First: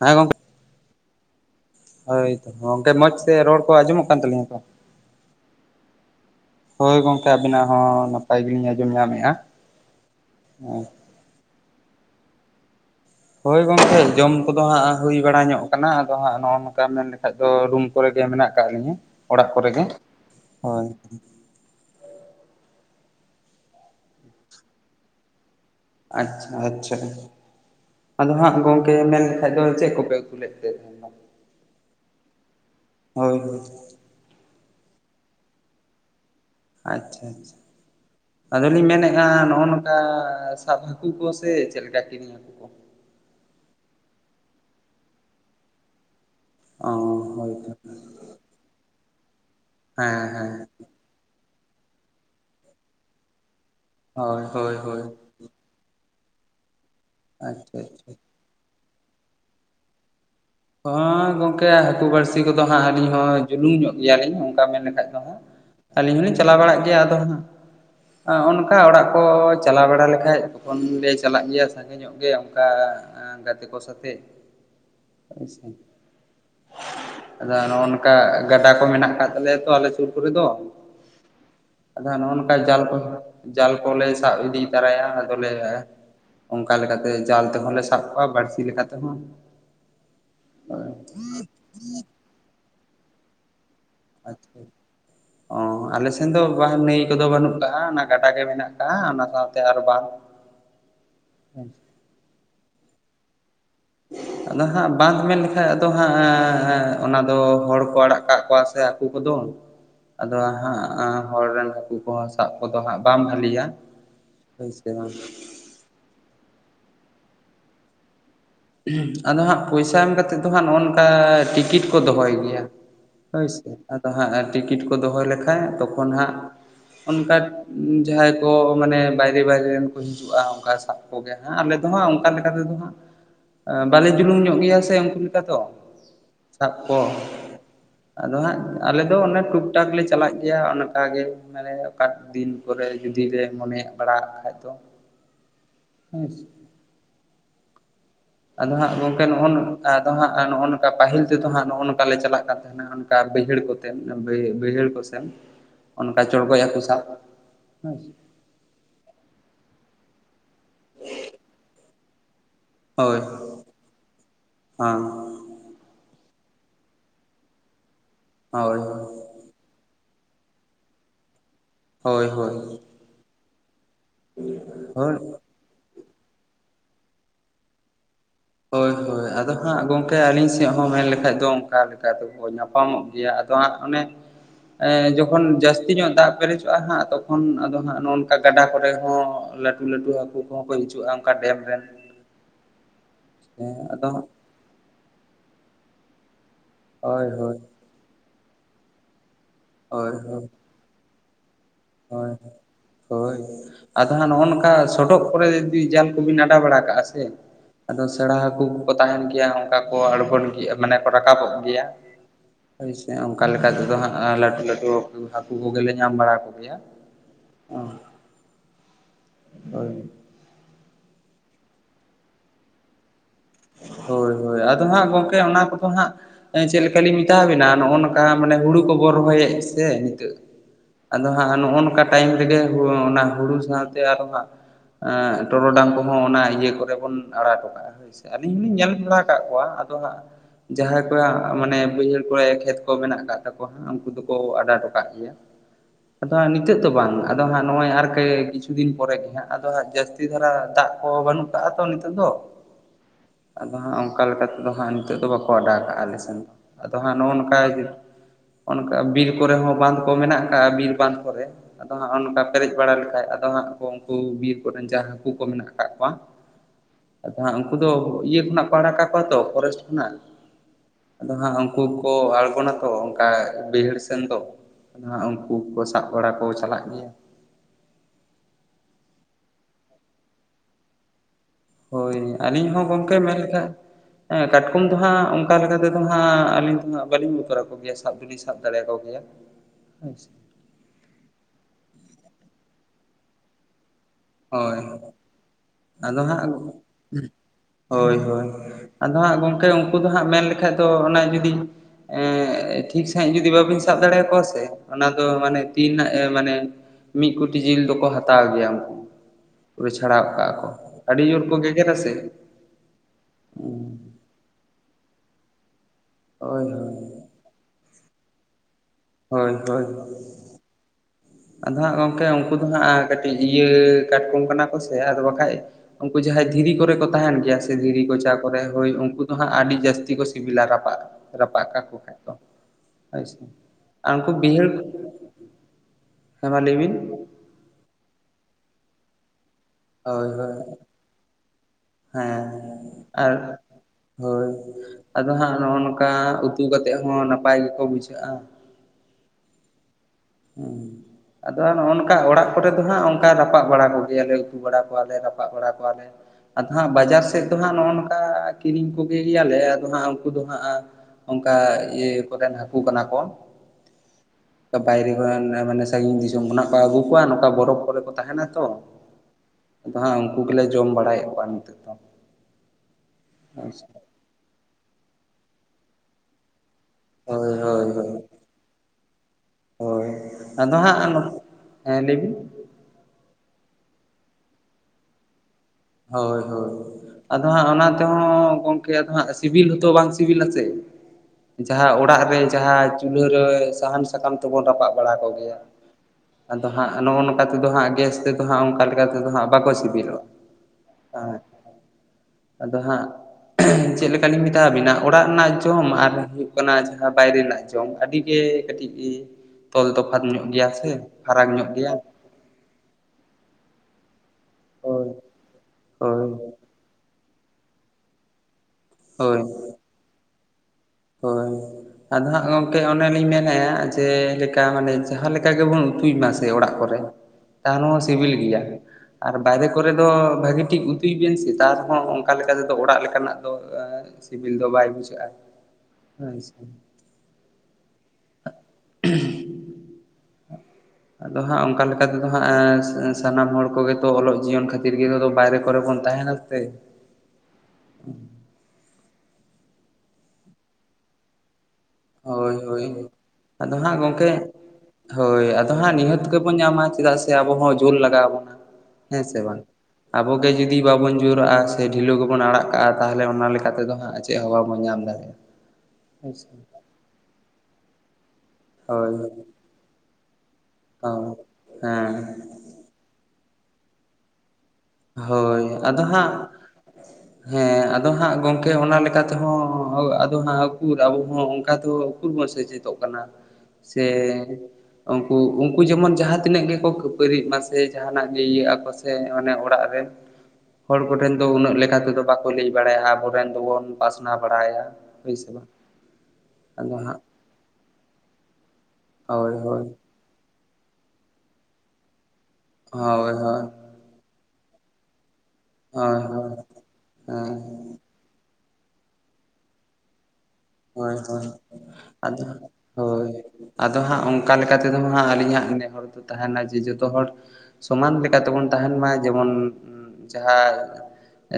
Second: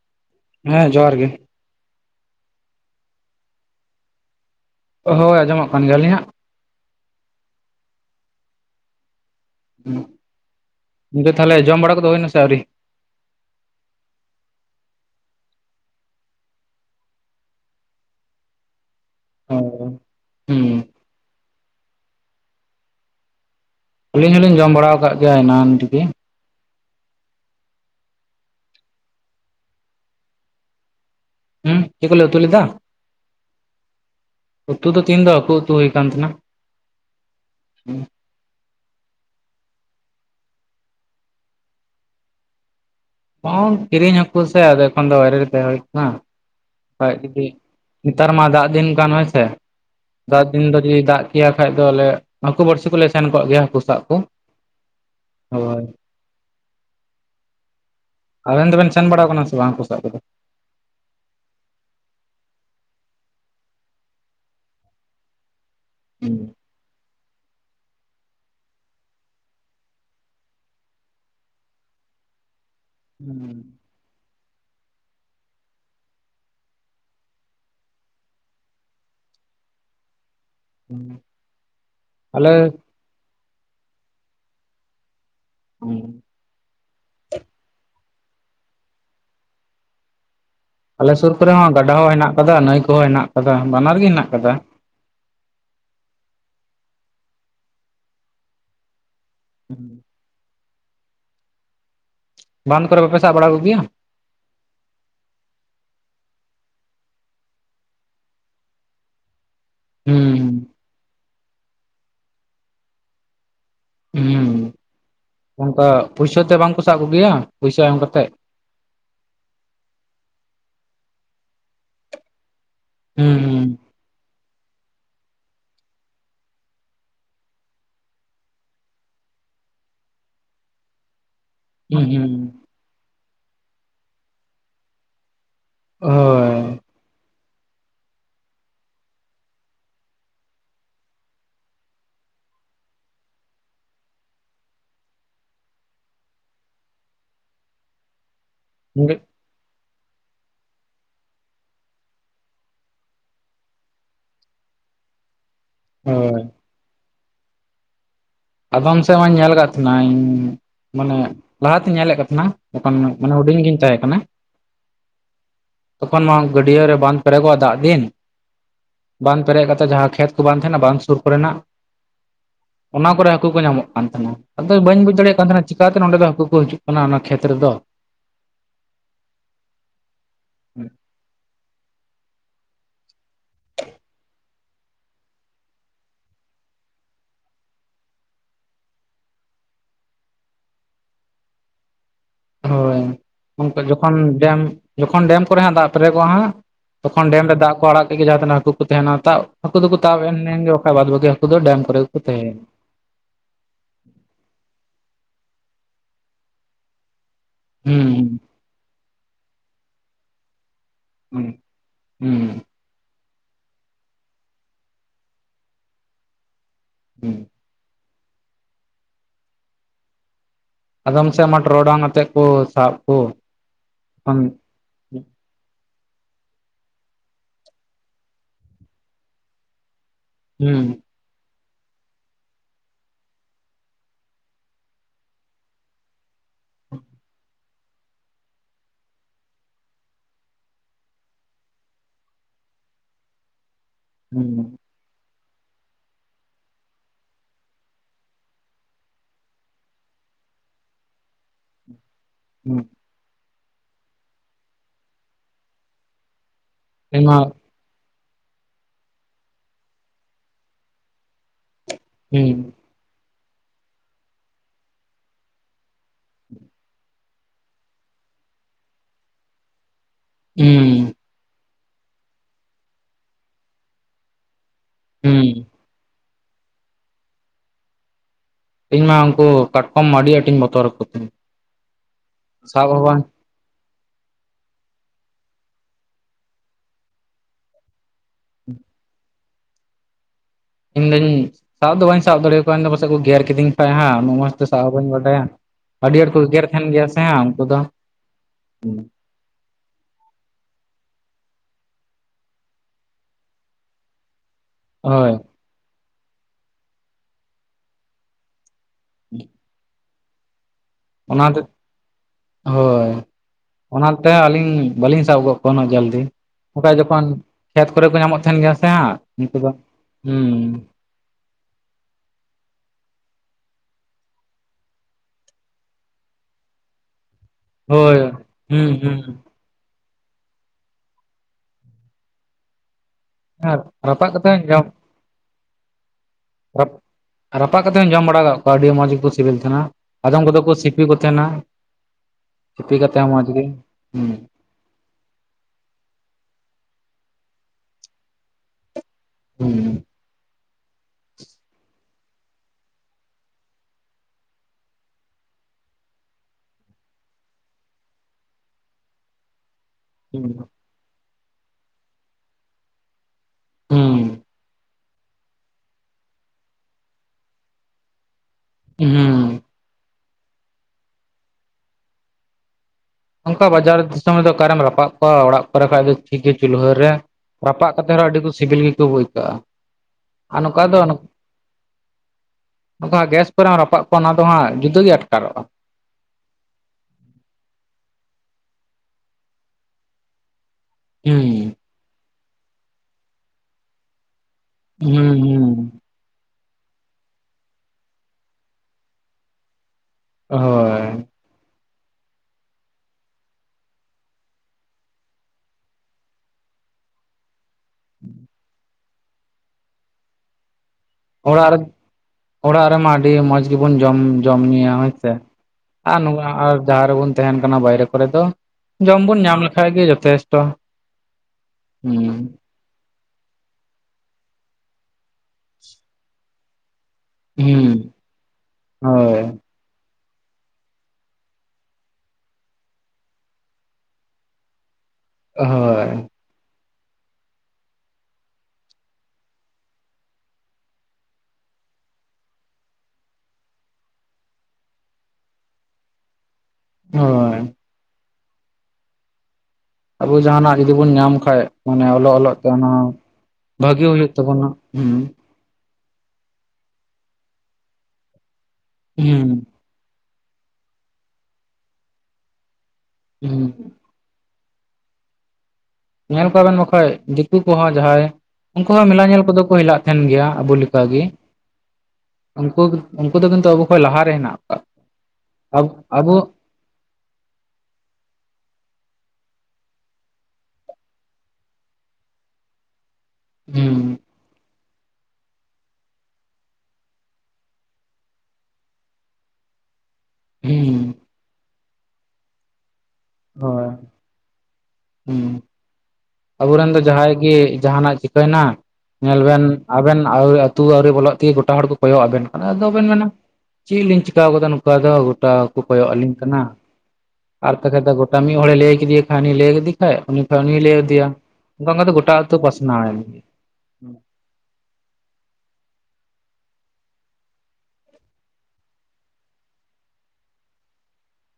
ᱦᱮᱸ ᱜᱚᱝᱠᱮ ᱾ ᱦᱮᱸ ᱡᱚᱦᱟᱨ ᱜᱮ ᱾ ᱦᱳᱭ ᱛᱚ ᱜᱚᱢᱠᱮ ᱢᱚᱡᱽ ᱛᱮ ᱨᱚᱲ ᱠᱚ ᱟᱸᱡᱚᱢᱚᱜ ᱠᱟᱱ ᱛᱟᱹᱞᱤᱧᱟ ᱛᱚ? ᱦᱳᱭ ᱟᱸᱡᱚᱢᱚᱜ ᱠᱟᱱ ᱜᱮᱭᱟ, ᱟᱞᱤᱧᱟᱜ? ᱦᱳᱭ ᱜᱚᱝᱠᱮ ᱟᱵᱤᱱᱟᱜ ᱦᱚᱸ ᱱᱟᱯᱟᱭ ᱜᱮᱞᱤᱧ ᱟᱸᱡᱚᱢ ᱧᱟᱢᱮᱜᱼᱟ ᱾ ᱩᱸᱜ ᱱᱤ ᱫᱚ ᱛᱟᱦᱞᱮ ᱡᱚᱢ ᱵᱟᱲᱟ ᱠᱚᱫᱚ ᱦᱩᱭᱱᱟ ᱥᱮ ᱟᱹᱣᱨᱤ? ᱦᱳᱭ ᱜᱚᱝᱠᱮ ᱡᱚᱢ ᱠᱚᱫᱚ ᱦᱟᱸᱜ ᱦᱩᱭ ᱵᱟᱲᱟ ᱧᱚᱜ ᱟᱠᱟᱱᱟ ᱾ᱟᱫᱚ ᱦᱟᱸᱜ ᱱᱚᱜᱼᱚ ᱱᱚᱝᱠᱟ ᱢᱮᱱ ᱞᱮᱠᱷᱟᱡ ᱫᱚ ᱨᱩᱢ ᱠᱚᱨᱮ ᱜᱮ ᱢᱮᱱᱟᱜ ᱟᱠᱟᱫ ᱞᱤᱧᱟᱹ᱾ ᱚᱲᱟᱜ ᱚ ᱠᱚᱨᱮ ᱜᱮ ᱦᱩᱸ ᱦᱳᱭ ᱾ ᱟᱹᱞᱤᱧ ᱦᱚᱞᱤᱧ ᱡᱚᱢ ᱵᱟᱲᱟᱣ ᱠᱟᱫ ᱜᱮᱭᱟ ᱮᱱᱟᱱ ᱨᱮᱜᱮ ᱾ ᱟᱪᱪᱷᱟ ᱟᱪᱪᱷᱟ, ᱟᱫᱚ ᱦᱟᱸᱜ ᱜᱚᱢᱠᱮ ᱢᱮᱱ ᱞᱮᱠᱷᱟᱡ ᱫᱚ ᱪᱮᱫ ᱠᱚᱯᱮ ᱩᱛᱩ ᱞᱮᱫ ᱛᱮ? [inaudible] ᱩᱸᱜ ᱪᱮᱜ ᱠᱚᱞᱮ ‌ᱩᱛᱩ ᱞᱮᱫᱟ? ᱦᱳᱭ ᱦᱳᱭ, ᱩᱛᱩ ᱫᱚ ᱛᱤᱦᱤᱧ ᱫᱚ ᱦᱟᱹᱠᱩ ᱩᱛᱩ ᱦᱩᱭ ᱠᱟᱱ ᱛᱟᱦᱮᱱᱟ ᱾ ᱟᱪᱪᱷᱟ ᱟᱪᱪᱷᱟ ᱾ ᱟᱫᱚᱞᱤᱧ ᱢᱮᱱᱮᱜᱼᱟ ᱱᱚᱜᱼᱚ ᱱᱚᱝᱠᱟ ᱥᱟᱵ ᱦᱟᱹᱠᱩ ᱠᱚ ᱥᱮ ᱪᱮᱫ ᱞᱮᱠᱟ ᱠᱤᱨᱤᱧ ᱦᱟᱹᱠᱩ ᱠᱚ? ᱵᱟᱝ ᱠᱤᱨᱤᱧ ᱦᱟᱠᱩ ᱥᱮ ᱟᱫᱚ ᱮᱠᱷᱚᱱ ᱫᱚ ᱵᱟᱭᱨᱮ ᱨᱮ ᱛᱟᱦᱮᱸ ᱦᱩᱭᱩᱜ ᱠᱟᱱᱟ, ᱚ ᱵᱟᱠᱷᱟᱡ ᱡᱩᱫᱤ ᱦᱳᱭ ᱱᱮᱛᱟᱨ ᱢᱟ ᱫᱟᱜ ᱫᱤᱱ ᱠᱟᱱ ᱦᱳᱭ ᱥᱮ, ᱦᱮᱸ ᱫᱟᱜ ᱦᱮᱸ ᱫᱤᱱ ᱫᱚ ᱡᱩᱫᱤ ᱫᱟᱜ ᱠᱮᱭᱟ ᱠᱷᱟᱡ ᱫᱚᱞᱮ ᱦᱟᱹᱠᱩ ᱵᱟᱹᱲᱥᱤ ᱠᱚᱞᱮ ᱥᱮᱱ ᱠᱚᱜ ᱜᱮᱭᱟ ᱦᱟᱹᱠᱩ ᱥᱟᱵ ᱾ ᱦᱳᱭ ᱦᱳᱭ ᱦᱳᱭ ᱾ ᱦᱳᱭ ᱾ ᱟᱪᱪᱷᱟ ᱟᱪᱪᱷᱟ ᱾ ᱟᱵᱮᱱ ᱫᱚ ᱵᱮᱱ ᱥᱮᱱ ᱵᱟᱲᱟᱣ ᱠᱟᱱᱟ ᱥᱮ ᱵᱟᱝ ᱦᱟᱹᱠᱩ ᱥᱟᱵ ᱠᱚᱫᱚ? ᱦᱚᱸ ᱜᱚᱝᱠᱮ ᱦᱟᱹᱠᱩ ᱵᱟᱹᱲᱥᱤ ᱠᱚᱫᱚ ᱦᱟᱸᱜ ᱟᱹᱞᱤᱧ ᱦᱚᱸ ᱡᱩᱞᱩᱝ ᱧᱚᱜ ᱜᱮᱭᱟᱞᱤᱧ ᱚᱱᱠᱟ ᱢᱮᱱ ᱞᱮᱠᱷᱟᱡ ᱫᱚ ᱾ [unintelligible] ᱟᱹᱞᱤᱧ ᱦᱚᱞᱤᱧ ᱪᱟᱞᱟᱣ ᱵᱟᱲᱟᱜ ᱜᱮᱭᱟ ᱟᱫᱚ ᱦᱟᱸᱜ ᱾ ᱚᱱᱠᱟ ᱚᱲᱟᱜ ᱠᱚ ᱪᱟᱞᱟᱣ ᱵᱟᱲᱟ ᱞᱮᱠᱷᱟᱡ ᱛᱚᱠᱷᱚᱱ ᱞᱮ ᱪᱟᱞᱟᱜ ᱜᱮᱭᱟ ᱥᱟᱸᱜᱮ ᱧᱚᱜ ᱜᱮ ᱚᱱᱠᱟ ᱜᱟᱛᱮ ᱠᱚ ᱥᱟᱛᱮ ᱦᱳᱭ ᱥᱮ ᱾ ᱟᱫᱚ ᱦᱟᱸᱜ ᱱᱚᱜᱼᱚ ᱱᱚᱝᱠᱟ ᱜᱟᱰᱟ ᱠᱚ ᱢᱮᱱᱟᱜ ᱟᱠᱟᱫ ᱛᱟᱞᱮᱭᱟ ᱛᱚ ᱟᱞᱮ ᱥᱩᱨ ᱠᱚᱨᱮ ᱫᱚ ᱦᱩᱸ ᱾ ᱟᱫᱚ ᱦᱟᱸᱜ ᱱᱚᱜᱼᱚ ᱟᱞᱮ ᱱᱚᱝᱠᱟ ᱡᱟᱞ ᱠᱚ ᱡᱟᱞ ᱠᱚᱞᱮ ᱥᱟᱵ ᱤᱫᱤ ᱛᱟᱨᱟᱭᱟ ᱾ ᱫᱚᱞᱮ ᱚᱱᱠᱟ ᱞᱮᱠᱟ ᱛᱮ ᱡᱟᱞ ᱛᱮᱦᱚᱸ ᱞᱮ ᱥᱟᱵ ᱠᱚᱣᱟ ᱵᱟᱹᱲᱥᱤ ᱞᱮᱠᱟ ᱛᱮᱦᱚᱸ ᱾ ᱟᱞᱮ ᱥᱩᱨ ᱠᱚᱨᱮ ᱦᱚᱸ ᱜᱟᱰᱟ ᱦᱚᱸ ᱦᱮᱱᱟᱜ ᱟᱠᱟᱫᱟ, ᱱᱟᱹᱭ ᱠᱚᱦᱚᱸ ᱦᱮᱱᱟᱜ ᱟᱠᱟᱫᱟ ᱵᱟᱱᱟᱨ ᱜᱮ ᱦᱮᱱᱟᱜ ᱠᱟᱫᱟ ᱾ ᱚᱸ ᱟᱞᱮ ᱥᱮᱱ ᱫᱚ ᱵᱟᱝ ᱱᱟᱹᱭ ᱠᱚᱫᱚ ᱵᱟᱹᱱᱩᱜ ᱠᱟᱜᱼᱟ ᱚᱱᱟ ᱜᱟᱰᱟ ᱜᱮ ᱢᱮᱱᱟᱜ ᱠᱟᱜᱼᱟ ᱚᱱᱟ ᱥᱟᱶᱛᱮ ᱟᱨ ᱵᱟᱸᱫ ᱵᱟᱸᱫ ᱠᱚᱨᱮ ᱵᱟ ᱯᱮ ᱥᱟᱵ ᱵᱟᱲᱟ ᱠᱚᱜᱮᱭᱟ? ᱟᱫᱚ ᱦᱟᱸᱜ ᱵᱟᱸᱫ ᱢᱮᱱ ᱞᱮᱠᱷᱟᱡ ᱟᱫᱚ ᱦᱟᱸᱜ ᱮᱸᱻ ᱚᱱᱟ ᱫᱚ ᱦᱚᱲ ᱠᱚ ᱟᱲᱟᱜ ᱠᱟᱜ ᱠᱚᱣᱟ ᱥᱮ ᱾ ᱦᱟᱹᱠᱩ ᱠᱚᱫᱚ, ᱟᱫᱚ ᱦᱩᱸ ᱦᱟᱸᱜ ᱦᱚᱲ ᱨᱮᱱ ᱦᱟᱹᱠᱩ ᱠᱚᱦᱚᱸ ᱥᱟᱵ ᱠᱚᱫᱚ ᱦᱟᱸᱜ ᱵᱟᱝ ᱵᱷᱟᱹᱞᱤᱭᱟ ᱦᱩᱸ ᱦᱳᱭᱥᱮ ᱵᱟᱝ? ᱚᱱᱠᱟ ᱯᱚᱭᱥᱟᱹ ᱛᱮ ᱵᱟᱝ ᱠᱚ ᱥᱟᱵ ᱠᱚᱜᱮᱭᱟ ᱯᱚᱭᱥᱟ ᱮᱢ ᱠᱟᱛᱮᱜ? ᱟᱫᱚ ᱦᱟᱸᱜ ᱯᱚᱭᱥᱟ ᱮᱢ ᱠᱟᱛᱮᱫ ᱫᱚ ᱦᱟᱸᱜ ᱱᱚᱜ-ᱚ ᱱᱚᱝᱠᱟ ᱴᱤᱠᱤᱴ ᱠᱚ ᱫᱚᱦᱚᱭ ᱜᱮᱭᱟ ᱾ ᱦᱩᱸ ᱦᱩᱸ ᱦᱳᱭᱥᱮ, ᱟᱫᱚ ᱦᱟᱸᱜ ᱴᱤᱠᱤᱴ ᱠᱚ ᱫᱚᱦᱚ ᱞᱮᱠᱷᱟᱡ ᱛᱚᱠᱷᱚᱱ ᱦᱟᱸᱜ ᱚᱱᱠᱟ ᱡᱟᱦᱟᱸᱭ ᱠᱚ ᱢᱟᱱᱮ ᱵᱟᱭᱨᱮ ᱵᱟᱭᱨᱮ ᱨᱮᱱ ᱠᱚ ᱦᱤᱡᱩᱜᱼᱟ ᱚᱱᱠᱟ ᱥᱟᱵ ᱠᱚᱜᱮ ᱦᱟᱸᱜ, ᱟᱞᱮ ᱫᱚ ᱦᱩᱸ ᱦᱟᱸᱜ ᱚᱱᱠᱟ ᱦᱩᱸ ᱞᱮᱠᱟ ᱛᱮᱫᱚ ᱦᱟᱸᱜ ᱵᱟᱞᱮ ᱡᱩᱞᱩᱝ ᱧᱚᱜ ᱜᱮᱭᱟ ᱥᱮ ᱩᱱᱠᱩ ᱞᱮᱠᱟ ᱫᱚ ᱾ ᱚ ᱾ ᱥᱟᱵ ᱠᱚ ᱟᱫᱚ ᱦᱟᱸᱜ ᱟᱞᱮ ᱫᱚ ᱚᱱᱮ ᱴᱩᱠ ᱴᱟᱠ ᱞᱮ ᱪᱟᱞᱟᱜ ᱜᱮᱭᱟ ᱚᱱᱠᱟᱜᱮ ᱾ ᱢᱟᱱᱮ ᱯᱷᱟᱠ ᱫᱤᱱ ᱠᱚᱨᱮ ᱡᱩᱫᱤ ᱞᱮ ᱢᱚᱱᱮᱭ ᱵᱟᱲᱟᱣᱟᱜ ᱠᱷᱟᱡ ᱫᱚ ᱾ [unintelligible] ᱦᱮᱸ ᱥᱮ ᱾ ᱟᱫᱚ ᱦᱟᱸᱜ ᱜᱚᱝᱠᱮ ᱱᱚᱜ-ᱚ ᱱᱟ ᱟᱫᱚ ᱦᱟᱸᱜ ᱱᱚᱜᱼᱚ ᱱᱚᱝᱠᱟ ᱯᱟᱦᱤᱞ ᱛᱮ ᱫᱚ ᱦᱟᱸᱜ ᱱᱚᱜᱼᱚ ᱱᱚᱝᱠᱟ ᱞᱮ ᱪᱟᱞᱟᱜ ᱠᱟᱱ ᱛᱟᱦᱮᱱᱟ ᱱᱚᱝᱠᱟ ᱵᱟᱹᱭᱦᱟᱹᱲ ᱠᱚ ᱛᱮᱫᱽ ᱵᱟᱹᱭ, ᱵᱟᱹᱭᱦᱟᱹᱲ ᱠᱚᱥᱮᱱ᱾ [unintelligible] ᱚᱱᱠᱟ ᱪᱚᱲᱜᱚᱡ ᱦᱟᱹᱠᱳ ᱥᱟᱵ ᱦᱮᱸ ᱟᱫᱚᱢ ᱥᱮᱫ ᱢᱟᱧ ᱧᱮᱞ ᱠᱟᱜ ᱛᱟᱦᱮᱸᱱᱟ ᱤᱧ, ᱢᱟᱱᱮ ᱞᱟᱦᱟᱸᱛᱤᱧ ᱧᱮᱞᱮᱫ ᱠᱚ ᱛᱟᱦᱮᱸᱱᱟ᱾ ᱛᱚᱠᱷᱚᱱ ᱦᱳᱭ ᱢᱟᱱᱮ ᱦᱩᱰᱤᱧ ᱜᱤᱧ ᱛᱟᱦᱮᱸ ᱠᱟᱱᱟ, ᱦᱮᱸ ᱛᱚᱠᱷᱚᱱ ᱢᱟ ᱜᱟᱹᱰᱭᱟᱹ ᱨᱮ ᱵᱟᱸᱫ ᱯᱮᱨᱮᱡᱚᱜ-ᱟ ᱫᱟᱜ ᱫᱤᱱ᱾ ᱦᱳᱭ ᱦᱳᱭ, ᱵᱟᱝ ᱯᱮᱨᱮᱡ ᱠᱟᱛᱮ ᱡᱟᱦᱟᱸ ᱠᱷᱮᱛ ᱠᱚ ᱵᱟᱝ ᱛᱟᱦᱮᱱᱟ ᱵᱟᱱ ᱥᱩᱨ ᱠᱚᱨᱮᱱᱟᱜ ᱾ ᱦᱳᱭ ᱦᱳᱭ᱾ ᱚᱱᱟ ᱠᱚᱨᱮ ᱦᱟᱹᱠᱳ ᱠᱚ ᱧᱟᱢᱚᱜ ᱠᱟᱱ ᱛᱟᱦᱮᱱᱟ ᱟᱫᱚ ᱵᱟᱹᱧ ᱵᱩᱡᱽ ᱦᱳᱭ ᱫᱟᱲᱮᱭᱟᱜ ᱠᱟᱱ ᱛᱟᱦᱮᱱᱟ ᱪᱤᱠᱟ ᱛᱮ ᱱᱚᱸᱰᱮ ᱫᱚ ᱦᱟᱹᱠᱳ ᱠᱚ ᱦᱤᱡᱩᱜ ᱠᱟᱱᱟ ᱚᱱᱟ ᱠᱷᱮᱛ ᱨᱮ ᱫᱚ? ᱦᱳᱭ ᱦᱳᱭ᱾ ᱟᱫᱚ ᱦᱟᱸᱜ ᱜᱚᱝᱠᱮ ᱟᱹᱞᱤᱧ ᱥᱮᱜ ᱦᱚᱸ ᱢᱮᱱ ᱞᱮᱠᱷᱟᱡ ᱫᱚ ᱚᱱᱠᱟ ᱞᱮᱠᱟ ᱛᱮᱠᱚ ᱧᱟᱯᱟᱢᱚᱜ ᱜᱮᱭᱟ ᱟᱫᱚ ᱦᱟᱸᱜ ᱚᱱᱮ ᱮᱸ ᱡᱚᱠᱷᱚᱱ ᱡᱟᱹᱥᱛᱤ ᱧᱚᱜ ᱫᱟᱜ ᱯᱮᱨᱮᱡᱚᱜᱼᱟ ᱦᱟᱸᱜ ᱛᱚᱠᱷᱚᱱ ᱟᱫᱚ ᱦᱟᱸᱜ ᱱᱚᱜ ᱱᱚᱝᱠᱟ ᱜᱟᱰᱟ ᱠᱚᱨᱮ ᱦᱚᱸ ᱞᱟᱹᱴ ᱞᱟᱹᱴᱩ ᱦᱟᱹᱠᱩ ᱠᱚᱦᱚᱸ ᱠᱚ ᱦᱤᱡᱩᱜᱼᱟ ᱚᱝᱠᱟ ᱰᱮᱢ ᱨᱮᱱ, ᱦᱳᱭ ᱦᱮᱸ ᱚᱱᱠᱟ ᱟᱫᱚ ᱡᱚᱠᱷᱚᱱ ᱰᱮᱢ, ᱡᱚᱠᱷᱚᱱ ᱰᱮᱢ ᱠᱚᱨᱮ ᱦᱟᱸᱜ ᱫᱟᱜ ᱯᱮᱨᱮᱡᱚᱜᱼᱟ ᱦᱟᱸᱜ᱾ ᱦᱳᱭ ᱛᱚᱠᱷᱚᱱ ᱰᱮᱢ ᱦᱳᱭ ᱨᱮ ᱫᱟᱜ ᱠᱚ ᱟᱲᱟᱜ ᱠᱮᱫ ᱜᱮ᱾ ᱡᱟᱦᱟ ᱛᱤᱱᱟᱹ ᱦᱟᱹᱠᱩ ᱠᱚ ᱛᱟᱦᱮᱱᱟ ᱾ᱛᱟᱵᱜ ᱦᱟᱹᱠᱩ ᱫᱚᱠᱚ ᱦᱳᱭ ᱛᱟᱵ ᱮᱱ ᱦᱳᱭ ᱞᱮᱱᱜᱮ ᱵᱟᱠᱟᱱ ᱵᱟᱫ ᱵᱟᱹᱜᱤ ᱠᱚᱫᱚ ᱰᱮᱢ ᱠᱚᱨᱮ ᱜᱮᱠᱚ ᱦᱳᱭ, ᱛᱟᱦᱮᱸᱭᱮᱱᱟ ᱦᱳᱭ ᱟᱫᱚ ᱦᱟᱸᱜ ᱱᱚᱜᱼᱚ ᱱᱚᱝᱠᱟ ᱥᱚᱰᱚᱜ ᱠᱚᱨᱮ ᱡᱩᱫᱤ ᱡᱟᱞ ᱠᱚᱵᱤᱱ ᱟᱰᱟ ᱵᱟᱲᱟ ᱠᱟᱜᱼᱟ ᱥᱮ, ᱟᱫᱚ ᱥᱮᱬᱟ ᱦᱩᱸ ᱦᱟᱹᱠᱩ ᱠᱚ ᱠᱚ ᱛᱟᱦᱮᱱ ᱜᱮᱭᱟ ᱚᱝᱠᱟ ᱠᱚ ᱟᱬᱜᱚᱱ ᱜᱮᱭᱟ ᱾ ᱢᱟᱱᱮ ᱠᱚ ᱨᱟᱠᱟᱵᱚᱜ ᱜᱮᱭᱟ᱾ ᱦᱩᱸ ᱦᱳᱭ ᱥᱮ ᱚᱝᱠᱟ ᱞᱮᱠᱟ ᱛᱮᱫᱚ ᱦᱟᱸᱜ ᱞᱟᱹᱴᱩ ᱞᱟᱹᱴᱩ ᱦᱟᱹᱠᱩ ᱠᱚᱜᱮᱞᱮ ᱧᱟᱢ ᱵᱟᱲᱟ ᱠᱚᱜᱮᱭᱟ᱾ ᱦᱩᱸ, [inaudible] ᱚᱭ᱾ ᱟᱫᱚᱢ ᱥᱮ ᱢᱟ ᱴᱚᱨᱚᱰᱟᱝ ᱟᱛᱮᱜ ᱠᱚ ᱥᱟᱵ ᱠᱳ ᱾ ᱦᱳᱭ ᱦᱳᱭ ᱟᱫᱚ ᱦᱟᱸᱜ ᱜᱚᱝᱠᱮ ᱚᱱᱟ ᱠᱚᱫᱚ ᱦᱟᱸᱜ [unintelligible] ᱪᱮᱜ ᱞᱮᱠᱟᱞᱤᱧ ᱢᱮᱛᱟᱣ ᱵᱤᱱᱟ ᱱᱚᱜᱼᱚ ᱱᱚᱝᱠᱟ ᱢᱟᱱᱮ ᱦᱩᱲᱩ ᱠᱚᱵᱚᱱ ᱨᱚᱦᱚᱭᱮᱫ ᱥᱮ ᱱᱤᱛᱚᱜ ᱦᱩᱸ, ᱟᱫᱚ ᱦᱟᱸᱜ ᱱᱚᱜᱼᱚ ᱱᱚᱝᱠᱟ ᱴᱟᱭᱤᱢ ᱨᱮ ᱜᱮ ᱚᱱᱟ ᱦᱩᱲᱩ ᱥᱟᱶᱛᱮ ᱟᱨᱚ ᱦᱟᱸᱜ, ᱟᱻ ᱴᱚᱨᱚᱰᱟᱝ ᱠᱚᱦᱚᱸ ᱚᱱᱟ ᱤᱭᱟᱹ ᱠᱚᱨᱮ ᱵᱚᱱ ᱟᱲᱟᱣ ᱦᱚᱴᱚ ᱠᱟᱜ-ᱟ᱾ ᱟᱹᱞᱤᱧ ᱞᱤᱧ ᱧᱮᱞ ᱵᱟᱲᱟ ᱠᱟᱜ ᱠᱚᱣᱟ ᱟᱫᱚ ᱦᱟᱸᱜ ᱡᱟᱦᱟᱸᱭ ᱠᱚᱭᱟᱜ ᱢᱟᱱᱮ ᱵᱟᱹᱭᱦᱟᱹᱲ ᱠᱚᱨᱮ ᱠᱷᱮᱛ ᱠᱚ ᱢᱮᱱᱟᱜ ᱠᱟᱜ ᱛᱟᱠᱚᱣᱟ ᱦᱟᱸᱜ, ᱩᱱᱠᱩ ᱫᱚ ᱠᱚ ᱦᱩᱸ ᱟᱰᱟᱰ ᱟᱠᱟᱫ ᱜᱮᱭᱟ᱾ ᱟᱫᱚ ᱦᱟᱸᱜ ᱱᱤᱛᱳᱜ ᱫᱚ ᱵᱟᱝ᱾ ᱟᱫᱚ ᱦᱟᱸᱜ ᱱᱚᱜᱼᱚᱭ ᱟᱨᱠᱤ ᱠᱤᱪᱷᱩ ᱫᱤᱱ ᱯᱚᱨᱮᱜᱮ ᱜᱮ ᱦᱟᱸᱜ ᱟᱫᱚ ᱦᱟᱸᱜ ᱡᱟᱹᱥᱛ ᱛᱤ ᱫᱷᱟᱨᱟ ᱫᱟᱜ ᱠᱚ ᱵᱟᱹᱱᱩᱜ ᱠᱟᱜᱼᱟ ᱛᱚ ᱱᱤᱛᱚᱜ ᱫᱚ᱾ ᱦᱩᱸᱻ ᱟᱫᱚ ᱦᱟᱸᱜ ᱚᱝᱠᱟ ᱞᱮᱠᱟ ᱛᱮᱫᱚ ᱦᱟᱸᱜ ᱱᱤᱛᱚᱜ ᱫᱚ ᱵᱟᱠᱚ ᱟᱰᱟᱣ ᱠᱟᱜᱼᱟ ᱟᱞᱮ ᱥᱮᱱ ᱾ ᱟᱫᱚ ᱦᱟᱸᱜ ᱱᱚᱜᱼᱚ ᱤᱧᱢᱟ ᱱᱚᱝᱠᱟ ᱡᱩ ᱚᱱᱠᱟ ᱵᱤᱨ ᱠᱚᱨᱮ ᱦᱚᱸ ᱵᱟᱸᱫ ᱠᱚ ᱢᱮᱱᱟᱜ ᱠᱟᱜ-ᱟ ᱵᱤᱨ ᱵᱟᱸᱫ ᱠᱚᱨᱮ ᱟᱫᱚ ᱦᱟᱸᱜ ᱚᱱᱠᱟ ᱦᱩᱸ ᱯᱮᱨᱮᱡ ᱵᱟᱲᱟ ᱞᱮᱠᱷᱟᱡ ᱟᱫᱚ ᱟᱫᱚ ᱦᱟᱸᱜ ᱠᱚ ᱩᱱᱠᱩ ᱵᱤᱨ ᱠᱚᱨᱮᱱ ᱡᱟᱦᱟᱸ ᱦᱟᱠᱩ ᱠᱚ ᱢᱮᱱᱟᱜ ᱟᱠᱟᱫ ᱠᱚᱣᱟ᱾ [inaudible] ᱟᱫᱚ ᱦᱟᱸᱜ ᱩᱱᱠᱩ ᱫᱚ ᱤᱭᱟᱹ ᱠᱷᱚᱱᱟᱜ ᱠᱚ ᱟᱲᱟᱜ ᱠᱟᱜ ᱠᱚᱣᱟ ᱛᱚ ᱯᱷᱚᱨᱮᱥᱴ ᱠᱷᱚᱱᱟᱜ᱾ ᱦᱩᱸᱻ, ᱟᱫᱚ ᱦᱟᱸᱜ ᱩᱱᱠᱩ ᱠᱚ ᱟᱬᱜᱚᱱᱟ ᱛᱚ ᱚᱱᱠᱟ ᱵᱟᱹᱭᱦᱟᱹᱲ ᱥᱮᱱ ᱫᱚ᱾ ᱦᱟᱸᱜ ᱩᱱᱠᱩ ᱦᱩᱸ ᱠᱚ ᱥᱟᱵ ᱵᱟᱲᱟ ᱠᱚ ᱪᱟᱞᱟᱜ ᱜᱮᱭᱟ ᱾ ᱤᱧ ᱢᱟ ᱩᱱᱠᱩ ᱠᱟᱴᱠᱚᱢ ᱟᱹᱰᱤ ᱟᱸᱴᱤᱧ ᱵᱚᱛᱚᱨ ᱟᱠᱚ ᱛᱟᱦᱮᱸ᱾ ᱦᱳᱭ ᱟᱹᱞᱤᱧ ᱦᱚᱸ ᱜᱚᱝᱠᱮ ᱢᱮᱱ ᱞᱮᱠᱷᱟᱡ ᱦᱮᱸ ᱠᱟᱴᱠᱚᱢ ᱫᱚ ᱦᱟᱸᱜ ᱚᱱᱠᱟ ᱞᱮᱠᱟ ᱛᱮᱫᱚ ᱦᱟᱸᱜ ᱟᱹᱞᱤᱧ ᱫᱚ ᱦᱟᱸᱜ ᱵᱟᱹᱞᱤᱧ ᱵᱚᱛᱚᱨᱟ ᱠᱚᱜᱮᱭᱟ ᱥᱮ᱾ ᱥᱟᱵ ᱫᱚᱞᱤᱧ ᱥᱟᱵ ᱫᱟᱲᱮᱭᱟᱠᱚ ᱜᱮᱭᱟ ᱾ [unintelligible] ᱤᱧ ᱫᱚᱧ ᱥᱟᱵ ᱫᱚ ᱵᱟᱹᱧ ᱥᱟᱵ ᱫᱟᱲᱮᱭᱟ ᱠᱚᱣᱟ ᱤᱧ ᱫᱚ ᱯᱟᱥᱮᱡ ᱠᱚ ᱜᱮᱨ ᱠᱤᱫᱤᱧ ᱠᱷᱟᱡ ᱦᱟᱸᱜ ᱩᱱᱟᱹᱜ ᱢᱚᱡᱽ ᱛᱮ ᱦᱳᱭ ᱥᱟᱵ ᱦᱚᱸ ᱵᱟᱹᱧ ᱵᱟᱰᱟᱭᱟ ᱾ ᱟᱫᱚ ᱦᱟᱸᱜ, ᱦᱳᱭ ᱦᱳᱭ ᱦᱩᱸ ᱟᱫᱚ ᱦᱟᱸᱜ ᱜᱚᱢᱠᱮ ᱩᱱᱠᱩ ᱫᱚ ᱦᱟᱸᱜ ᱢᱮᱱ ᱞᱮᱠᱷᱟᱡ ᱫᱚ ᱚᱱᱟ ᱡᱩᱫᱤ ᱮᱸ ᱴᱷᱤᱠ ᱥᱟᱺᱦᱤᱡ ᱡᱩᱫᱤ ᱵᱟᱵᱤᱱ ᱥᱟᱵ ᱫᱟᱲᱮᱭᱟᱠᱚᱣᱟ ᱥᱮ ᱚᱱᱟ ᱫᱚ ᱦᱳᱭ ᱢᱟᱱᱮ ᱛᱤ ᱨᱮᱱᱟᱜ ᱢᱟᱱᱮ ᱢᱤᱫ ᱠᱩᱴᱤ ᱡᱤᱞ ᱫᱚᱠᱚ ᱦᱟᱛᱟᱣ ᱜᱮᱭᱟ ᱩᱱᱠᱩ ᱾ [unintelligible] ᱯᱩᱨᱟᱹ ᱪᱷᱟᱲᱟᱣ ᱜᱚᱫ ᱠᱟᱜᱼᱟ ᱠᱚ ᱟᱹᱰᱤ ᱡᱳᱨ ᱠᱚ ᱚᱱᱟᱛᱮ ᱜᱮᱜᱮᱨᱟ ᱥᱮ ᱾ ᱚᱱᱟ ᱛᱮ ᱟᱹᱞᱤᱧ ᱵᱟᱹᱞᱤᱧ ᱥᱟᱵ ᱜᱚᱫ ᱠᱚᱣᱟ ᱩᱱᱟᱹᱜ ᱡᱚᱞᱫᱤ, ᱦᱳᱭ ᱵᱟᱠᱷᱟᱡ ᱡᱚᱠᱷᱚᱱ ᱠᱷᱮᱛ ᱠᱚᱨᱮ ᱠᱚ ᱧᱟᱢᱚᱜ ᱛᱟᱸᱦᱮᱱ ᱜᱮᱭᱟ ᱥᱮ ᱦᱟᱸᱜ ᱦᱳᱭ ᱦᱳᱭ ᱩᱱᱠᱩ ᱫᱚ ᱦᱳᱭ ᱦᱩᱸ ᱾ ᱟᱫᱚ ᱦᱟᱸᱜ ᱜᱚᱢᱠᱮ ᱩᱱᱠᱩ ᱫᱚ ᱦᱟᱸᱜ ᱠᱟᱹᱴᱤᱡ ᱤᱭᱟᱹ ᱠᱟᱴᱠᱚᱢ ᱠᱟᱱᱟ ᱠᱚ ᱥᱮ ᱟᱫᱚ ᱵᱟᱠᱷᱟᱡ ᱾ ᱩᱱᱠᱩ ᱡᱟᱦᱟᱸᱭ ᱫᱷᱤᱨᱤ ᱠᱚᱨᱮ ᱠᱚ ᱛᱟᱸᱦᱮᱱ ᱜᱮᱭᱟ ᱥᱮ ᱫᱷᱤᱨᱤ ᱦᱳᱭ ᱠᱚᱪᱟ ᱠᱚᱨᱮ ᱦᱩᱸ ᱦᱳᱭ ᱦᱩᱸ ᱩᱱᱠᱩ ᱫᱚ ᱦᱟᱸᱜ ᱟᱹᱰᱤ ᱡᱟᱹᱥᱛᱤ ᱠᱚ ᱥᱤᱵᱤᱞᱟ ᱨᱟᱯᱟᱜ ᱨᱟᱯᱟᱜ ᱠᱟᱠᱚ ᱠᱷᱟᱡ ᱫᱚ ᱦᱳᱭᱥᱮ ᱟᱨ ᱨᱟᱯᱟᱜ ᱩᱱᱠᱩ ᱠᱟᱛᱮ ᱦᱚᱸᱧ ᱵᱤᱦᱟᱹᱲ ᱡᱚᱢ ᱦᱮᱸ ᱢᱟ ᱞᱟᱹᱭᱵᱤᱱ᱾ ᱨᱟᱯᱟᱜ ᱠᱟᱛᱮᱫ ᱦᱚᱧ ᱡᱚᱢ ᱵᱟᱲᱟ ᱠᱟᱜ ᱠᱚᱣᱟ ᱟᱹᱰᱤ ᱢᱚᱸᱡᱽ ᱜᱮᱠᱚ ᱥᱤᱵᱤᱞ ᱛᱟᱸᱦᱮᱱᱟ᱾ ᱦᱳᱭ ᱟᱫᱚᱢ ᱠᱚᱫᱚ ᱦᱳᱭ ᱠᱚ ᱥᱤᱯᱤ ᱠᱚ ᱛᱟᱸᱦᱮᱱᱟ᱾ ᱦᱮᱸ ᱟᱨ ᱦᱩᱸ ᱦᱳᱭ᱾ ᱟᱫᱚ ᱦᱟᱸᱜ ᱱᱚᱜᱼᱚ ᱱᱚᱝᱠᱟ ᱩᱛᱩ ᱠᱟᱛᱮᱫ ᱦᱚᱸ ᱱᱟᱯᱟᱭ ᱜᱮᱠᱚ ᱵᱩᱡᱷᱟᱹᱜᱼᱟ᱾ ᱦᱩᱸ᱾ ᱦᱩᱸ᱾ ᱟᱫᱚᱜ ᱱᱚᱜᱼᱚ ᱱᱚᱝᱠᱟ ᱚᱲᱟᱜ ᱠᱚᱨᱮ ᱫᱚ ᱦᱟᱸᱜ ᱚᱱᱠᱟ ᱨᱟᱯᱟᱜ ᱵᱟᱲᱟ ᱠᱚᱜᱮᱭᱟᱞᱮ ᱩᱛᱩ ᱵᱟᱲᱟ ᱠᱚᱣᱟᱞᱮ ᱨᱟᱯᱟᱜ ᱵᱟᱲᱟ ᱠᱚᱣᱟᱞᱮ᱾ ᱟᱫᱚ ᱦᱟᱸᱜ ᱵᱟᱡᱟᱨ ᱥᱮᱫ ᱫᱚ ᱦᱟᱸᱜ ᱱᱚᱜᱼᱚ ᱱᱚᱝᱠᱟ ᱠᱤᱨᱤᱧ ᱠᱚᱜᱮ ᱜᱮᱭᱟᱞᱮ ᱟᱫᱚ ᱦᱟᱸᱜ ᱩᱱᱠᱩ ᱫᱚ ᱦᱟᱸᱜ ᱚᱱᱠᱟ ᱤᱭᱟᱹ ᱠᱚᱨᱮᱱ ᱦᱟᱹᱠᱩ ᱠᱟᱱᱟ ᱠᱚ᱾ ᱦᱩᱸ᱾ ᱵᱟᱭᱨᱮ ᱠᱷᱚᱱ ᱢᱟᱱᱮ ᱥᱟᱺᱜᱤᱧ ᱫᱤᱥᱚᱢ ᱠᱷᱚᱱᱟᱜ ᱠᱚ ᱟᱹᱜᱩ ᱠᱚᱣᱟ ᱱᱚᱝᱠᱟ ᱵᱚᱨᱚᱯ ᱠᱚᱨᱮ ᱠᱚ ᱛᱟᱸᱦᱮᱱᱟ ᱛᱚ᱾ ᱦᱩᱸ᱾ ᱟᱫᱚ ᱩᱱᱠᱩ ᱜᱮᱞᱮ ᱡᱚᱢ ᱵᱟᱲᱟᱭᱮᱫ ᱠᱚᱣᱟ ᱱᱤᱛᱚᱜ ᱫᱚ᱾ ᱚᱱᱠᱟ ᱵᱟᱡᱟᱨ ᱫᱤᱥᱚᱢ ᱨᱮ ᱚᱠᱟᱨᱮᱢ ᱨᱟᱯᱟᱜ ᱠᱚᱣᱟ ᱚᱲᱟᱜ ᱠᱚᱨᱮ ᱠᱷᱟᱡ ᱫᱚ ᱴᱷᱤᱠ ᱜᱮᱭᱟ ᱪᱩᱞᱦᱟᱹ ᱨᱮ, ᱦᱳᱭ ᱦᱳᱭ ᱨᱟᱯᱟᱜ ᱠᱟᱛᱮᱫ ᱦᱳᱭ ᱨᱮᱦᱚᱸ ᱟᱹᱰᱤ ᱠᱚ ᱥᱤᱵᱤᱞ ᱜᱮᱠᱚ ᱟᱹᱭᱠᱟᱹᱜᱼᱟ᱾ ᱦᱳᱭ ᱟᱨ ᱟᱫᱚ ᱱᱚᱝᱠᱟ ᱦᱟᱸᱜ ᱦᱮᱸ ᱞᱟᱹᱭ ᱵᱤᱱ᱾ ᱫᱚ ᱦᱟᱸᱜ ᱜᱮᱥ ᱠᱚᱨᱮᱢ ᱨᱟᱯᱟᱜ ᱠᱚᱣᱟ ᱚᱱᱟ ᱫᱚ ᱦᱟᱸᱜ ᱡᱩᱫᱟᱹ ᱜᱮ ᱟᱴᱠᱟᱨᱚᱜᱼᱟ᱾ ᱦᱳᱭ ᱦᱳᱭ᱾ ᱟᱫᱚ ᱦᱟᱸᱜ ᱚᱱᱟ ᱛᱮᱦᱚᱸ ᱜᱚᱢᱠᱮ ᱟᱫᱚ ᱦᱟᱸᱜ ᱥᱤᱵᱤᱞ ᱦᱚᱸᱛᱚ ᱵᱟᱝ ᱥᱤᱵᱤᱞᱟᱥᱮ᱾ ᱦᱩᱸ᱾ ᱡᱟᱦᱟᱸ ᱚᱲᱟᱜ ᱨᱮ, ᱡᱟᱦᱟᱸ ᱪᱩᱞᱦᱟᱹ ᱨᱮ, ᱥᱟᱦᱟᱱ ᱥᱟᱠᱟᱢ ᱛᱮᱵᱚᱱ ᱨᱟᱯᱟᱜ ᱵᱟᱲᱟ ᱦᱩᱸ ᱠᱚᱜᱮᱭᱟ᱾ ᱦᱩᱸ ᱟᱫᱚ ᱦᱟᱸᱜ ᱱᱚᱜᱼᱚ ᱱᱚᱝᱠᱟ ᱛᱮᱫᱚ ᱦᱟᱸᱜ ᱜᱮᱥ ᱛᱮᱫᱚ ᱦᱟᱸᱜ ᱚᱱᱠᱟ ᱞᱮᱠᱟᱛᱮᱫᱚ ᱦᱟᱸᱜ ᱵᱟᱠᱚ ᱥᱤᱵᱤᱞᱚᱜᱼᱟ᱾ ᱦᱚ᱾ ᱟᱫᱚ ᱦᱟᱸᱜ ᱪᱮᱫ ᱞᱮᱠᱟᱞᱤᱧ ᱢᱮᱛᱟ ᱟᱵᱤᱱᱟ ᱚᱲᱟᱜ ᱨᱮᱱᱟᱜ ᱡᱚᱢ ᱟᱨ ᱦᱩᱭᱩᱜ ᱠᱟᱱᱟ ᱡᱟᱦᱟᱸ ᱵᱟᱭᱨᱮ ᱨᱮᱱᱟᱜ ᱡᱚᱝ ᱟᱹᱰᱤ ᱜᱮ ᱠᱟᱹᱴᱤᱡ ᱛᱚᱞ ᱛᱚᱯᱷᱟᱛ ᱧᱚᱜ ᱜᱮᱭᱟ ᱥᱮ᱾ ᱯᱷᱟᱨᱟᱠ ᱧᱚᱜ ᱚᱲᱟᱜ ᱨᱮ ᱜᱮᱭᱟ ᱚᱲᱟᱜ ᱨᱮᱢᱟ ᱟᱹᱰᱤ ᱢᱚᱡᱽ ᱜᱮᱵᱚᱱ ᱡᱚᱢ᱾ ᱡᱚᱢ ᱧᱩᱭᱟ ᱦᱳᱭ ᱦᱳᱭᱥᱮ ᱟᱨ ᱦᱳᱭ ᱱᱚᱣᱟ ᱟᱨ ᱡᱟᱦᱟᱸ ᱨᱮᱵᱚᱱ ᱛᱟᱸᱦᱮᱱ ᱠᱟᱱᱟ ᱵᱟᱭᱨᱮ ᱠᱚᱨᱮ ᱫᱚ ᱡᱚᱢ ᱵᱚᱱ ᱦᱳᱭ ᱧᱟᱢ ᱞᱮᱠᱷᱟᱡ ᱜᱮ ᱡᱚᱛᱷᱮᱥᱴᱚ᱾ ᱦᱳᱭ ᱟᱫᱚ ᱦᱩᱸ ᱦᱟᱸᱜ ᱜᱚᱢ ᱜᱚᱢᱠᱮ ᱚᱱᱮᱞᱤᱧ ᱢᱮᱱ ᱮᱜ ᱟ ᱡᱮᱞᱮᱠᱟ ᱢᱟᱱᱮ ᱡᱟᱦᱟᱸ ᱞᱮᱠᱟ ᱜᱮᱵᱚᱱ ᱩᱛᱩᱭ ᱢᱟ ᱥᱮ ᱚᱲᱟᱜ ᱠᱚᱨᱮ ᱛᱟᱦᱟᱱᱳ ᱦᱩᱸ ᱦᱚᱸ ᱥᱤᱵᱤᱞ ᱜᱮᱭᱟ᱾ ᱟᱨ ᱦᱳᱭ ᱵᱟᱭᱨᱮ ᱠᱚᱨᱮ ᱫᱚ ᱵᱷᱟᱹᱜᱤ ᱴᱷᱤᱠ ᱩᱛᱩᱭ ᱵᱮᱱ ᱥᱮ ᱛᱟᱣ ᱨᱮᱦᱚᱸ ᱚᱱᱠᱟ ᱞᱮᱠᱟ ᱛᱮᱫᱚ ᱚᱲᱟᱜ ᱞᱮᱠᱟᱱᱟᱜ ᱫᱚ ᱥᱤᱵᱤᱞ ᱫᱚ ᱵᱟᱭ ᱵᱩᱡᱷᱟᱹᱜᱼᱟ᱾ ᱚᱦᱚ᱾ ᱦᱳᱭ ᱥᱮ [unintelligible] [inaudible] ᱟᱫᱚ ᱦᱟᱸᱜ ᱚᱱᱠᱟ ᱞᱮᱠᱟᱛᱮᱫᱚ ᱦᱟᱸᱜ ᱮ ᱥᱟᱱᱟᱢ ᱦᱚᱲ ᱠᱚᱜᱮ ᱛᱚ ᱚᱞᱚᱜ ᱡᱤᱭᱚᱱ ᱠᱷᱟᱹᱛᱤᱨ ᱜᱮ ᱵᱟᱭᱨᱮ ᱠᱚᱨᱮ ᱵᱚᱱ ᱛᱟᱦᱮᱸ ᱱᱟᱥᱛᱮ᱾ ᱦᱳᱭ᱾ ᱟᱵᱚ ᱡᱟᱦᱱᱟᱜ ᱡᱩᱚᱫᱤ ᱵᱚᱱ ᱧᱟᱢ ᱠᱷᱟᱡ᱾ ᱢᱟᱱᱮ ᱚᱞᱚᱜ ᱦᱳᱭ ᱚᱞᱚᱜ ᱛᱮ ᱦᱳᱭ ᱚᱱᱟ ᱟᱫᱚ ᱦᱟᱸᱜ ᱵᱷᱟᱜᱤ ᱜᱚᱝᱠᱮ ᱦᱩᱭᱩᱜ ᱛᱟᱵᱚᱱᱟ ᱦᱩᱸ᱾ ᱦᱳᱭ ᱟᱫᱚ ᱦᱟᱸᱜ ᱱᱤᱦᱟᱹᱛ ᱜᱮᱵᱚᱱ ᱧᱟᱢᱟ ᱪᱮᱫᱟᱜ ᱥᱮ ᱟᱵᱚ ᱦᱚᱸ ᱡᱳᱩᱞ ᱞᱟᱜᱟᱣ ᱟᱵᱚᱱᱟ ᱦᱮᱸ ᱥᱮ ᱦᱩᱸ ᱵᱟᱝ? ᱟᱵᱚᱜᱮ ᱡᱩᱫᱤ ᱵᱟᱵᱚᱱ ᱡᱳᱨᱟᱜᱼᱟ, ᱥᱮ ᱰᱷᱤᱞᱟᱹ ᱜᱮᱵᱚᱱ ᱟᱲᱟᱜ ᱠᱟᱜᱼᱟ, ᱛᱟᱦᱚᱞᱮ ᱚᱱᱟ ᱞᱮᱠᱟ ᱛᱮᱫᱚ ᱦᱟᱸᱜ ᱪᱮᱫ ᱦᱚᱸ ᱵᱟᱵᱚᱱ ᱧᱟᱢ ᱫᱟᱲᱮᱭᱟᱜᱼᱟ ᱾ ᱧᱮᱞ ᱠᱚᱣᱟᱵᱮᱱ ᱵᱟᱠᱷᱷᱟ ᱫᱤᱠᱩ ᱠᱚᱦᱚᱸ ᱡᱟᱦᱟᱸᱭ ᱩᱱᱠᱩ ᱦᱚᱸ ᱢᱮᱞᱟ ᱧᱮᱞ ᱠᱚᱫᱚ ᱠᱚ ᱦᱮᱞᱟᱜ ᱛᱟᱦᱮᱱ ᱜᱮᱭᱟ, ᱟᱵᱚ ᱞᱮᱠᱟ ᱚ, ᱦᱮᱸ ᱩᱱᱠᱩ ᱩᱱᱠᱩ ᱫᱚ ᱠᱤᱱᱛᱩ ᱟᱵᱚ ᱠᱷᱚᱡ ᱞᱟᱦᱟᱨᱮ ᱦᱮᱱᱟᱜ ᱠᱚᱣᱟ ᱾ ᱦᱳᱭ, ᱟᱫᱚ ᱦᱟᱸᱜ [inaudible] ᱦᱮᱸ ᱟᱫᱚ ᱦᱟᱸᱜ ᱜᱚᱝᱠᱮ ᱚᱱᱟ ᱞᱮᱠᱟ ᱛᱮᱦᱚᱸ ᱟᱫᱚ ᱦᱟᱸᱜ ᱩᱠᱩᱨ ᱟᱵᱚ ᱦᱚᱸ ᱚᱱᱠᱟ ᱫᱚ ᱩᱨᱢᱚ ᱥᱮᱪᱮᱫᱚᱜ ᱠᱟᱱᱟ ᱥᱮ ᱦᱩᱸ ᱩᱱᱠᱩ ᱩᱱᱠᱩ ᱡᱮᱢᱚᱱ ᱡᱟᱦᱟᱸ ᱛᱤᱹᱜ ᱜᱮᱠᱚ ᱠᱷᱟᱹᱯᱟᱹᱨᱤᱜ ᱢᱟ ᱥᱮᱮ ᱡᱟᱦᱟᱱᱟᱜ ᱜᱮ ᱤᱭᱟᱹᱜᱼᱟ, ᱥᱮ ᱚᱱᱮ ᱚᱲᱟᱜ ᱦᱩᱸ ᱦᱚᱲ ᱠᱚᱴᱷᱮᱱ ᱫᱚ ᱩᱱᱟᱹ ᱞᱮᱠᱟ ᱛᱮᱫᱚ ᱵᱟᱠᱚ ᱞᱟᱹᱭ ᱵᱟᱲᱟᱭᱟ ᱾ ᱟᱵᱮᱱ ᱫᱚᱵᱚᱱ ᱦᱳᱭ ᱯᱟᱥᱱᱟᱣ ᱵᱟᱲᱟᱭᱟᱭ, ᱦᱩᱸ ᱥᱮ ᱵᱟᱝ ᱟᱵᱚᱨᱮᱱ ᱟᱫᱚ ᱫᱚ ᱦᱟᱸᱜ ᱡᱟᱦᱟᱸᱭ ᱜᱮ ᱡᱟᱦᱟᱱᱟᱜ ᱪᱤᱠᱟᱹᱭᱮᱱᱟ ᱧᱮᱞ ᱦᱳᱭ ᱵᱮᱱ ᱦᱳᱭ ᱟᱵᱮᱱ ᱟᱣᱨᱤ ᱟᱹᱛᱩ ᱟᱹᱣᱨᱤ ᱵᱚᱞᱚᱜ ᱛᱮᱜᱮ ᱜᱚᱴᱟ ᱦᱚᱲ ᱠᱚ ᱠᱚᱭᱚᱜ ᱟᱵᱮᱱ ᱠᱟᱱᱟ, ᱟᱫᱚᱵᱮᱱ ᱢᱮᱱᱟ ᱦᱳᱭ ᱦᱳᱭ ᱦᱳᱭ ᱪᱮᱫ ᱞᱤᱧ ᱪᱤᱠᱟᱹ ᱟᱠᱟᱫᱟ ᱱᱚᱝᱠᱟ ᱫᱚ ᱜᱚᱴᱟ ᱠᱚ ᱠᱚᱭᱚᱜ ᱟᱹᱞᱤᱧ ᱦᱳᱭ ᱠᱟᱱᱟ ᱦᱳᱭ ᱾ ᱟᱨ ᱛᱚᱠᱷᱟᱱ ᱫᱚ ᱜᱚᱴᱟ ᱢᱤᱫ ᱦᱚᱲᱮ ᱞᱟᱹᱭ ᱠᱮᱫ ᱫᱤᱭᱮ ᱠᱷᱟᱱ ᱩᱱᱤ ᱞᱟᱹᱭ ᱠᱮᱫᱮ ᱠᱷᱟ ᱩᱱᱤ ᱞᱟᱹᱭ ᱦᱳᱭ ᱦᱳᱭ ᱚᱱᱠᱟ ᱚᱱᱠᱟᱛᱮ ᱜᱚᱴᱟ ᱟᱫᱚ ᱟᱹᱛᱩ ᱯᱟᱥᱱᱟᱣ ᱮᱱᱟ ᱦᱳᱭ ᱾ ᱟᱫᱚ ᱦᱟᱸᱜ ᱚᱱᱠᱟ ᱞᱮᱠᱟ ᱛᱮᱫᱚ ᱦᱟᱸᱜ ᱟᱹᱞᱤᱧ ᱦᱟᱸᱜ ᱱᱮᱦᱚᱨ ᱫᱚ ᱛᱟᱦᱮᱱᱟ ᱡᱮ ᱡᱚᱛᱚ ᱦᱚᱲ ᱥᱚᱢᱟᱱ ᱞᱮᱠᱟ ᱛᱮᱵᱚᱱ ᱛᱟᱦᱮᱱ ᱢᱟ, ᱡᱮᱢᱚᱱ ᱡᱟᱦᱟᱸ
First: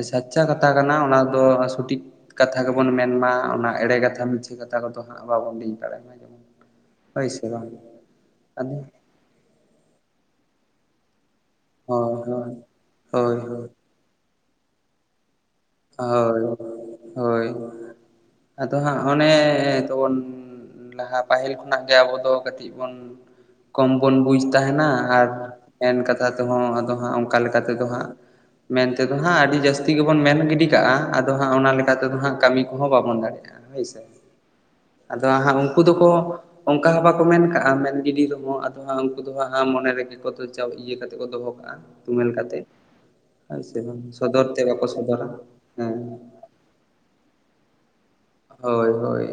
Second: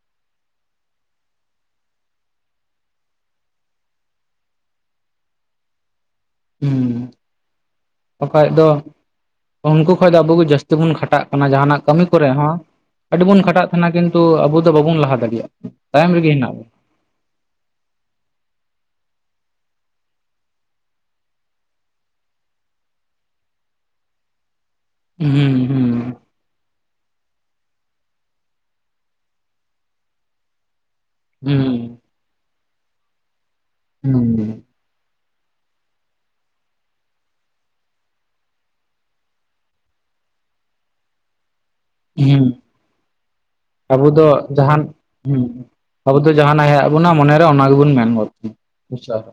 ᱥᱟᱨᱪᱟ ᱠᱟᱛᱷᱟ ᱠᱟᱱᱟ ᱚᱱᱟ ᱫᱚ ᱥᱚᱴᱷᱤᱠ ᱠᱟᱛᱷᱟ ᱜᱮᱵᱚᱱ ᱢᱮᱱᱢᱟ, ᱚᱱᱟ ᱮᱲᱮ ᱠᱟᱛᱷᱟ [unintelligible] ᱢᱪᱷᱟᱹ ᱠᱟᱛᱷᱟ ᱠᱚᱫᱚ ᱦᱟᱸᱜ ᱵᱟᱵᱚᱱ ᱞᱟᱹᱭ ᱫᱲᱟᱭᱟᱢ ᱢᱟ ᱡᱮᱢᱚᱱ ᱾ ᱦᱩᱸ, ᱚᱠᱚᱭ ᱟᱜ ᱫᱚ ᱟᱫᱚ ᱩᱱᱠᱩ ᱠᱷᱚᱡ ᱫᱚ ᱟᱵᱚ ᱡᱟᱹᱥᱛᱤ ᱵᱚᱱ ᱠᱷᱟᱴᱟᱜ ᱠᱟᱱᱟ᱾ ᱡᱟᱦᱟᱱᱟᱜ ᱠᱟᱹᱢᱤ ᱦᱳᱭ ᱠᱚᱨᱮ ᱦᱚᱸ ᱟᱹᱰᱤ ᱦᱳᱭ ᱵᱚᱱ ᱠᱷᱟᱴᱟᱜ ᱠᱟᱱᱟ ᱠᱤᱱᱛᱩ ᱾ ᱛᱚ ᱟᱵᱚ ᱫᱚ ᱵᱟᱵᱩᱱ ᱞᱟᱦᱟ ᱫᱟᱲᱮᱭᱟᱜᱼᱟ ᱾ ᱦᱳᱭ ᱦᱳᱭ, ᱟᱫᱚ ᱦᱟᱸᱜ ᱚᱱᱮ ᱛᱚᱵᱚᱱ ᱞᱟᱦᱟ ᱯᱟᱹᱦᱤᱞ ᱠᱷᱚᱱᱟᱜ ᱜᱮ ᱟᱵᱚ ᱫᱚ ᱠᱟᱹᱴᱤᱡ ᱵᱩᱱ ᱠᱚᱢ ᱵᱚᱱ ᱵᱩᱡ ᱛᱟᱦᱮᱱᱟ ᱾ ᱟᱨ ᱦᱩᱸ ᱦᱩᱸ ᱢᱮᱱ ᱠᱟᱛᱷᱟ ᱛᱮᱦᱚᱸ ᱟᱫᱚ ᱦᱟᱸᱜ ᱚᱱᱠᱟ ᱞᱮᱠᱟᱛᱮᱫᱚ ᱦᱟᱸᱜ ᱢᱮᱱᱛᱮᱫᱚ ᱦᱟᱸᱜ ᱟᱹᱰᱤ ᱡᱟᱹᱥᱛᱤ ᱜᱮᱵᱚᱱ ᱢᱮᱱ ᱜᱤᱰᱤ ᱠᱟᱜᱼᱟ ᱟᱫᱚ ᱦᱟᱸᱜ ᱦᱩᱸ ᱚᱱᱟ ᱞᱮᱠᱟ ᱛᱮᱫᱚ ᱦᱟᱸᱜ ᱠᱟᱹᱢᱤ ᱠᱚᱦᱚᱸ ᱵᱟᱵᱚᱱ ᱫᱟᱲᱮᱭᱟᱜᱼᱟ ᱾ ᱦᱳᱭᱥᱮ, ᱦᱩᱸ ᱟᱫᱚ ᱦᱟᱸᱜ ᱩᱱᱠᱩ ᱫᱚᱠᱚ ᱚᱱᱠᱟ ᱠᱚ ᱢᱮᱱ ᱠᱟᱜᱼᱟ, ᱢᱮᱱ ᱜᱤᱰᱤ ᱨᱮᱦᱚᱸ ᱟᱫᱚ ᱦᱟᱸᱜ ᱩᱱᱠᱩ ᱫᱚ ᱦᱟᱸᱜ ᱢᱚᱱᱮ ᱨᱮᱜᱮ ᱠᱚ ᱤᱭᱟᱹ ᱠᱟᱛᱮ ᱠᱚ ᱫᱚᱦᱚ ᱠᱟᱜᱼᱟ ᱾ ᱛᱩᱢᱮᱞ ᱦᱩᱸ ᱠᱟᱛᱮᱜ, ᱦᱳᱭ ᱥᱮ ᱵᱟᱝ ᱟᱵᱚ ᱫᱚ ᱥᱚᱫᱚᱨ ᱛᱮ ᱡᱟᱦᱟᱱ ᱵᱟᱠᱚ ᱥᱚᱫᱚᱨᱟ ᱦᱩᱸ ᱦᱮᱸ ᱾ ᱟᱵᱚ ᱡᱟᱦᱟᱱᱟᱜ ᱦᱮᱡᱼᱟ ᱵᱚᱱᱟ ᱢᱚᱱᱮᱨᱮ ᱚᱱᱟ ᱜᱮᱵᱚᱱ ᱢᱮᱱ ᱜᱚᱫ ᱾ ᱦᱳᱭ ᱦᱳᱭ,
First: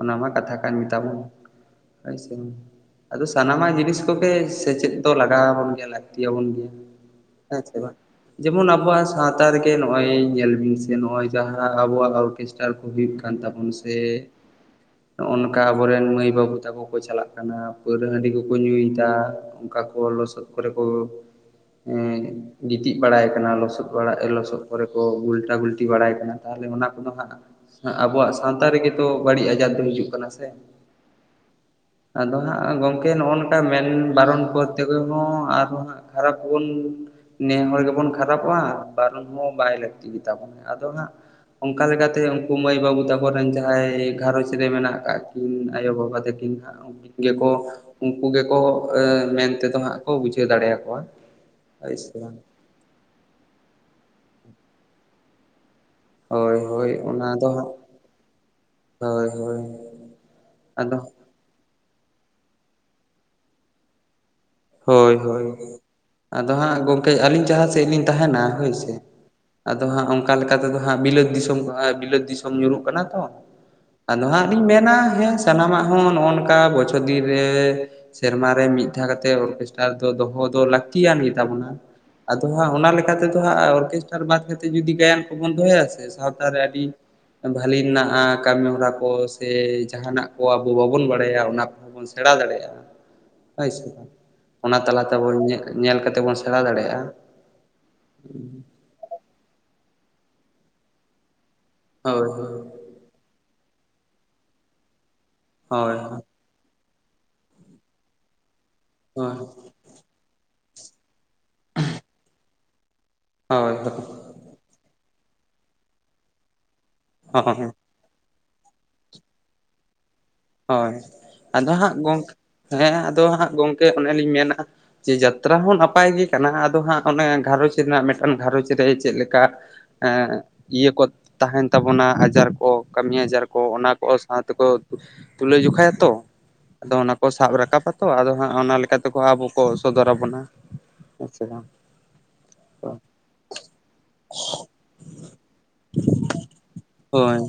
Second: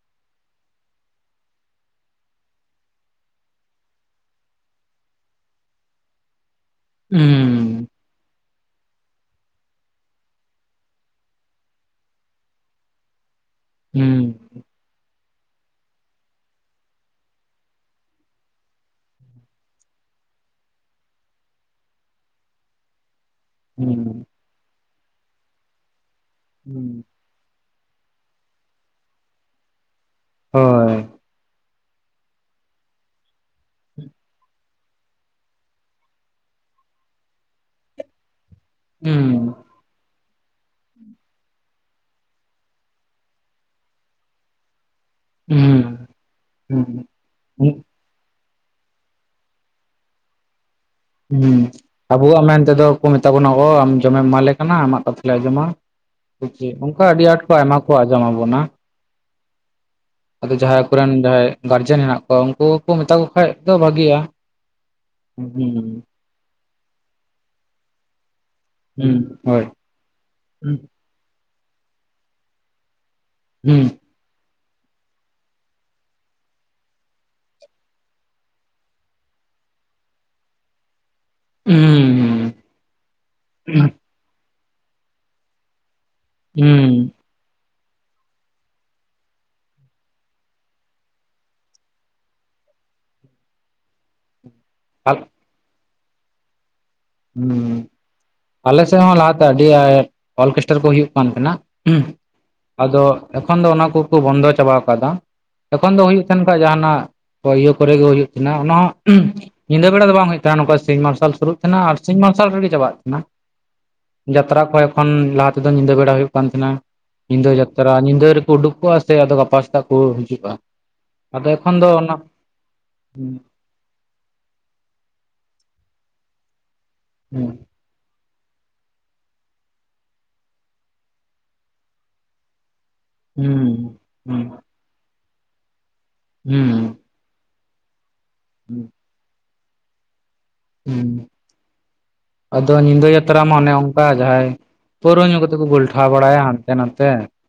ᱚᱱᱟ ᱢᱟ ᱠᱟᱛᱷᱟ ᱠᱟᱱ ᱜᱮᱛᱟᱵᱚᱱ ᱾ ᱦᱳᱭ ᱥᱮ, ᱟᱫᱚ ᱥᱟᱱᱟᱢᱟᱜ ᱡᱤᱱᱤᱥ ᱠᱚᱜᱮ ᱥᱮᱪᱮᱫ ᱫᱚ ᱞᱟᱜᱟᱣ ᱟᱵᱚᱱ ᱜᱮᱭᱟ, ᱞᱟᱹᱠᱛᱤᱭᱟᱵᱚᱱ ᱜᱮᱭᱟ ᱾ ᱦᱮᱸ᱾ ᱟᱪᱪᱷᱟ ᱵᱟᱝ ᱡᱮᱢᱚᱱ ᱟᱵᱚᱣᱟᱜ ᱥᱟᱶᱛᱟ ᱨᱮᱜᱮ ᱱᱚᱜᱼᱚᱭ, ᱧᱮᱞ ᱵᱤᱱ ᱥᱮ ᱱᱚᱜᱼᱚᱭ ᱡᱟᱦᱟᱸ ᱟᱵᱚᱣᱟᱜ ᱚᱨᱠᱮᱥᱴᱟᱨ ᱠᱚ ᱦᱩᱭᱩᱜ ᱠᱟᱱ ᱛᱟᱵᱚᱱ ᱥᱮ ᱦᱩᱸ ᱾ ᱱᱚᱜ ᱱᱚᱝᱠᱟ ᱟᱵᱚᱨᱮᱱ ᱢᱟᱹᱭ ᱵᱟᱹᱵᱩ ᱛᱟᱠᱚ ᱠᱚ ᱪᱟᱞᱟᱜ ᱠᱟᱱᱟ, ᱯᱟᱹᱣᱨᱟᱹ ᱦᱟᱺᱰᱤ ᱠᱚᱠᱚ ᱧᱩᱭᱮᱫᱟ ᱾ ᱚᱱᱠᱟ ᱠᱚ ᱞᱚᱥᱚᱫ ᱠᱚᱨᱮ ᱠᱚ ᱜᱤᱛᱤᱡ ᱵᱟᱲᱟᱭ ᱠᱟᱱᱟ ᱾ ᱞᱚᱥᱚᱫ ᱵᱟ ᱦᱩᱸ ᱞᱚᱥᱚᱫ ᱠᱚᱨᱮ ᱠᱚ ᱜᱷᱩᱞᱴᱟ ᱜᱷᱩᱞᱴᱤ ᱵᱟᱲᱟᱭ ᱠᱟᱱᱟ, ᱛᱟᱦᱚᱞᱮ ᱚᱱᱟ ᱦᱩᱸ ᱠᱚᱫᱚ ᱦᱟᱸᱜ ᱟᱵᱚᱣᱟᱜ ᱥᱟᱶᱛᱟ ᱨᱮᱜᱮ ᱛᱚ ᱵᱟᱹᱲᱤᱡ ᱟᱡᱟᱨ ᱫᱚ ᱦᱤᱡᱩᱜ ᱠᱟᱱᱟ ᱥᱮ ᱾ ᱦᱳᱭ ᱟᱫᱚ ᱦᱟᱸᱜ ᱜᱚᱝᱠᱮ ᱱᱚᱜᱼᱚ ᱱᱚᱝᱠᱟ ᱢᱮᱱ ᱵᱟᱨᱚᱱ ᱯᱚᱫ ᱛᱮᱜᱮ ᱦᱚᱸ ᱟᱨᱚᱸ ᱦᱟᱸᱜ ᱠᱷᱟᱨᱟᱯ ᱵᱚᱱ ᱱᱮᱦᱚᱲ ᱜᱮᱵᱚᱱ ᱠᱷᱟᱨᱟᱯᱚᱜᱼᱟ ᱾ ᱵᱟᱨᱚᱱ ᱦᱚᱸ ᱦᱩᱸ ᱵᱟᱭ ᱞᱟᱹᱠᱛᱤ ᱜᱮᱛᱟᱵᱚᱱᱟ ᱟᱫᱚ ᱦᱟᱸᱜ ᱚᱱᱠᱟ ᱞᱮᱠᱟᱛᱮ ᱩᱱᱠᱩ ᱢᱟᱹᱭ ᱵᱟᱹᱵᱩ ᱛᱟᱠᱚᱚᱨᱮᱱ ᱡᱟᱦᱟᱸᱭ ᱜᱷᱟᱨᱚᱸᱡᱽ ᱨᱮ ᱢᱮᱱᱟᱜ ᱟᱠᱟᱫ ᱠᱤᱱ ᱦᱩᱸ ᱟᱭᱳᱵᱟᱵᱟ ᱛᱟ ᱤᱱ ᱦᱟᱸᱜ ᱦᱩᱸ ᱩᱱᱠᱤᱱ ᱜᱮᱠᱚ ᱦᱩᱸ ᱩᱱᱠᱩ ᱜᱮᱠᱚ ᱢᱮᱱᱛᱮᱫᱚ ᱦᱟᱸᱜ ᱠᱚ ᱵᱩᱡᱷᱟᱹᱣ ᱫᱟᱲᱮᱭᱟᱠᱚᱣᱟ᱾ ᱦᱩᱸ ᱦᱳᱭ ᱥᱮ ᱵᱟᱝ ᱟᱵᱚᱣᱟᱜ ᱢᱮᱱᱛᱮᱫᱚ ᱠᱚ ᱢᱮᱛᱟ ᱵᱚᱱᱟ ᱠᱚ ᱟᱢ ᱡᱚᱢᱮᱢ ᱮᱢᱟᱞᱮ ᱠᱟᱱᱟ ᱟᱢᱟᱜ ᱠᱟᱛᱷᱟ ᱞᱮ ᱟᱸᱡᱚᱢᱟ᱾ ᱦᱳᱭ ᱦᱳᱭ ᱱᱚᱝᱠᱟ ᱟᱹᱰᱤ ᱚᱱᱟ ᱟᱸᱴ ᱫᱚ ᱠᱚ ᱦᱟᱸᱜ ᱟᱭᱢᱟ ᱠᱚ ᱟᱸᱡᱚᱢ ᱟᱵᱚᱱᱟ᱾ ᱦᱳᱭ ᱦᱳᱭ᱾ ᱟᱫᱚ ᱡᱟᱦᱟᱸᱭ ᱠᱚᱨᱮᱱ ᱡᱟᱦᱟᱸᱭ ᱜᱟᱨᱡᱮᱱ ᱦᱮᱸᱱᱟᱜ ᱠᱚᱣᱟ ᱩᱱᱠᱩ ᱠᱚ ᱢᱮᱛᱟ ᱠᱚ ᱠᱷᱟᱡ ᱫᱚ ᱵᱷᱟᱜᱮᱭᱟ᱾ ᱦᱳᱭ ᱦᱳᱭ᱾ ᱟᱫᱚ ᱦᱟᱸᱜ ᱜᱚᱢᱠᱮ ᱟᱹᱞᱤᱧ ᱡᱟᱦᱟᱸ ᱥᱮᱫ ᱞᱤᱧ ᱛᱟᱦᱮᱸᱱᱟ ᱦᱳᱭ ᱥᱮ᱾ ᱦᱩᱸ ᱦᱳᱭ ᱟᱫᱚ ᱦᱟᱸᱜ ᱚᱝᱠᱟ ᱞᱮᱠᱟ ᱦᱩᱸ ᱛᱮᱫᱚ ᱦᱟᱸᱜ ᱵᱤᱞᱟᱹᱛ ᱫᱤᱥᱚᱢ ᱠᱚ ᱵᱤᱞᱟᱹᱛ ᱫᱤᱥᱚᱢ ᱧᱩᱨᱩᱜ ᱠᱟᱱᱟ ᱛᱚ, ᱦᱩᱸ᱾ ᱟᱫᱚ ᱦᱟᱸᱜ ᱞᱤᱧ ᱢᱮᱱᱟ ᱦᱮᱸ ᱥᱟᱱᱟᱢᱟᱜ ᱦᱚᱸ ᱱᱚᱜᱼᱚ ᱱᱚᱝᱠᱟ ᱵᱚᱪᱷᱚᱨ ᱫᱤᱱ ᱨᱮ ᱥᱮᱨᱢᱟᱨᱮ ᱢᱤᱫ ᱫᱷᱟᱣ ᱠᱟᱛᱮ ᱚᱨᱠᱮᱥᱴᱟᱨ ᱫᱚᱦᱚ ᱫᱚ ᱞᱟᱠ ᱛᱤᱭᱟᱱ ᱜᱮᱛᱟᱵᱚᱱᱟ ᱟᱫᱚ ᱦᱟᱸᱜ ᱚᱱᱟ ᱞᱮᱠᱟᱛᱮᱫᱚ ᱦᱟᱸᱜ ᱚᱨᱠᱮᱥᱴᱟᱨ ᱵᱟᱫ ᱠᱟᱛᱮ ᱛᱮ ᱡᱩᱫᱤ ᱜᱟᱭᱟᱱ ᱠᱚᱵᱚᱱ ᱫᱚᱦᱚᱭᱟᱥᱮ ᱥᱟᱶᱛᱟ ᱨᱮ ᱟᱹᱰᱤ ᱦᱩᱸ ᱵᱷᱟᱹᱞᱤ ᱢᱮᱱᱟᱜᱼᱟ ᱠᱟᱹᱢᱤ ᱦᱚᱨᱟ ᱠᱚ ᱥᱮ ᱡᱟᱦᱟᱸᱱᱟᱜ ᱠᱚ ᱟᱵᱚ ᱵᱟᱵᱚᱱ ᱵᱟᱲᱟᱭᱟ ᱚᱱᱟ ᱠᱚ ᱵᱚᱱ ᱥᱮᱬᱟ ᱫᱟᱲᱮᱭᱟᱜᱼᱟ ᱦᱳᱭ ᱥᱮ᱾ ᱚᱱᱟ ᱛᱟᱞᱟᱛᱮ ᱟᱵᱚ ᱧᱮᱞ ᱠᱟᱛᱮᱫ ᱵᱳᱱ ᱥᱮᱬᱟ ᱫᱟᱲᱮᱭᱟᱜᱼᱟ᱾ ᱦᱩᱸ ᱟᱞᱮ ᱥᱮᱫ ᱦᱚᱸ ᱞᱟᱦᱟᱛᱮ ᱟᱹᱰᱤ ᱟᱸᱴ ᱚᱨᱠᱮᱥᱴᱟᱨ ᱠᱚ ᱦᱩᱭᱩᱜ ᱠᱟᱱ ᱛᱟᱦᱮᱸᱱᱟ᱾ ᱦᱳᱭ ᱦᱳᱭ᱾ ᱟᱫᱚ ᱮᱠᱷᱚᱱ ᱫᱚ ᱚᱱᱟ ᱠᱚᱠᱚ ᱵᱚᱱᱫᱚ ᱪᱟᱵᱟ ᱠᱟᱫᱟ ᱮᱠᱷᱚᱱ ᱦᱳᱭ ᱫᱚ ᱦᱩᱭᱩᱜ [unintelligible] ᱠᱚᱣᱟᱜ ᱡᱟᱦᱟᱸᱱᱟᱜ ᱤᱭᱟᱹ ᱠᱚᱨᱮ ᱜᱮ ᱦᱩᱭᱩᱜ ᱠᱟᱱᱟᱱᱟ ᱚᱱᱟ ᱦᱚᱸ ᱦᱳᱭ ᱧᱤᱫᱟᱹ ᱵᱮᱲᱟ ᱫᱚ ᱵᱟᱝ ᱦᱩᱭᱩᱜ ᱛᱟᱦᱮᱸᱱᱟ ᱱᱚᱝᱠᱟ ᱥᱤᱧ ᱢᱟᱨᱥᱟᱞ ᱥᱩᱨᱩᱜ ᱛᱟᱦᱮᱸᱱᱟ ᱟᱨ ᱥᱤᱧ ᱢᱟᱨᱥᱟᱞ ᱨᱮᱜᱮ ᱪᱟᱵᱟᱜ ᱛᱟᱦᱮᱸᱱᱟ᱾ ᱦᱳᱭ ᱦᱳᱭ᱾ ᱡᱟᱛᱨᱟ ᱠᱚ ᱮᱠᱷᱚᱱ ᱞᱟᱦᱟ ᱛᱮᱫᱚ ᱧᱤᱫᱟᱹ ᱵᱮᱲᱟ ᱦᱩᱭᱩᱜ ᱠᱟᱱ ᱛᱟᱦᱮᱸᱱᱟ ᱧᱤᱫᱟᱹ ᱦᱳᱭ ᱡᱟᱛᱨᱟ ᱠᱟ ᱧᱤᱫᱟᱹ ᱨᱮᱠᱚ ᱩᱰᱩᱠᱚᱜᱼᱟ ᱥᱮ ᱟᱫᱚ ᱜᱟᱯᱟ ᱥᱮᱛᱟᱜ ᱠᱚ ᱦᱤᱡᱩᱜᱼᱟ᱾ ᱦᱳᱭ ᱟᱫᱚ ᱮᱠᱷᱚᱱ ᱫᱚ ᱦᱟᱸᱜ ᱚᱱᱟ ᱜᱚᱝ ᱦᱮᱸ ᱟᱫᱚ ᱦᱟᱸᱜ ᱜᱚᱝ ᱠᱮ ᱚᱱᱮᱞᱤᱧ ᱢᱮᱱᱟ ᱡᱮ ᱡᱟᱛᱨᱟ ᱦᱚᱸ ᱱᱟᱯᱟᱭ ᱜᱮ ᱠᱟᱱᱟ ᱟᱫᱚ ᱦᱟᱸᱜ ᱚᱱᱮ ᱜᱷᱟᱨᱚᱸᱡ ᱨᱮᱱᱟᱜ ᱢᱤᱫᱴᱟᱝ ᱜᱷᱟᱨᱚᱸᱧᱡᱽ ᱨᱮ ᱪᱮᱫ ᱞᱮᱠᱟ ᱮᱸᱜ ᱤᱭᱟᱹ ᱠᱚ ᱛᱟᱦᱮᱸᱱ ᱛᱟᱵᱚᱱᱟ ᱟᱡᱟᱨ ᱠᱚ, ᱠᱟᱹᱢᱤ ᱟᱡᱨ ᱠᱚ ᱚᱱᱟ ᱠᱚ ᱥᱟᱶᱛᱮᱠᱚ ᱛᱩᱞᱟᱹ ᱡᱚᱠᱷᱟᱭᱟ ᱛᱚ ᱟᱫᱚ ᱚᱱᱟ ᱠᱚ ᱥᱟᱵ ᱨᱟᱠᱟᱵᱟᱛᱚ ᱟᱫᱚ ᱦᱟᱸᱜ ᱚᱱᱟ ᱞᱮᱠᱟ ᱛᱮᱠᱚ ᱟᱵᱚ ᱠᱚ ᱥᱚᱫᱚᱨᱟᱵᱚᱱᱟ ᱦᱮᱸᱥᱮ ᱵᱟᱝ? ᱟᱫᱚ ᱧᱤᱫᱟᱹ ᱡᱟᱛᱨᱟ ᱢᱟ ᱚᱱᱮ ᱚᱱᱠᱟ ᱡᱟᱦᱟᱸᱭ ᱯᱟᱹᱣᱨᱟᱹ ᱧᱩ ᱠᱟᱛᱮ ᱠᱚ ᱜᱚᱞᱴᱷᱟᱣ ᱵᱟᱲᱟᱭᱟ ᱦᱟᱸᱱᱛᱮ ᱱᱟᱛᱮ, ᱦᱳᱭ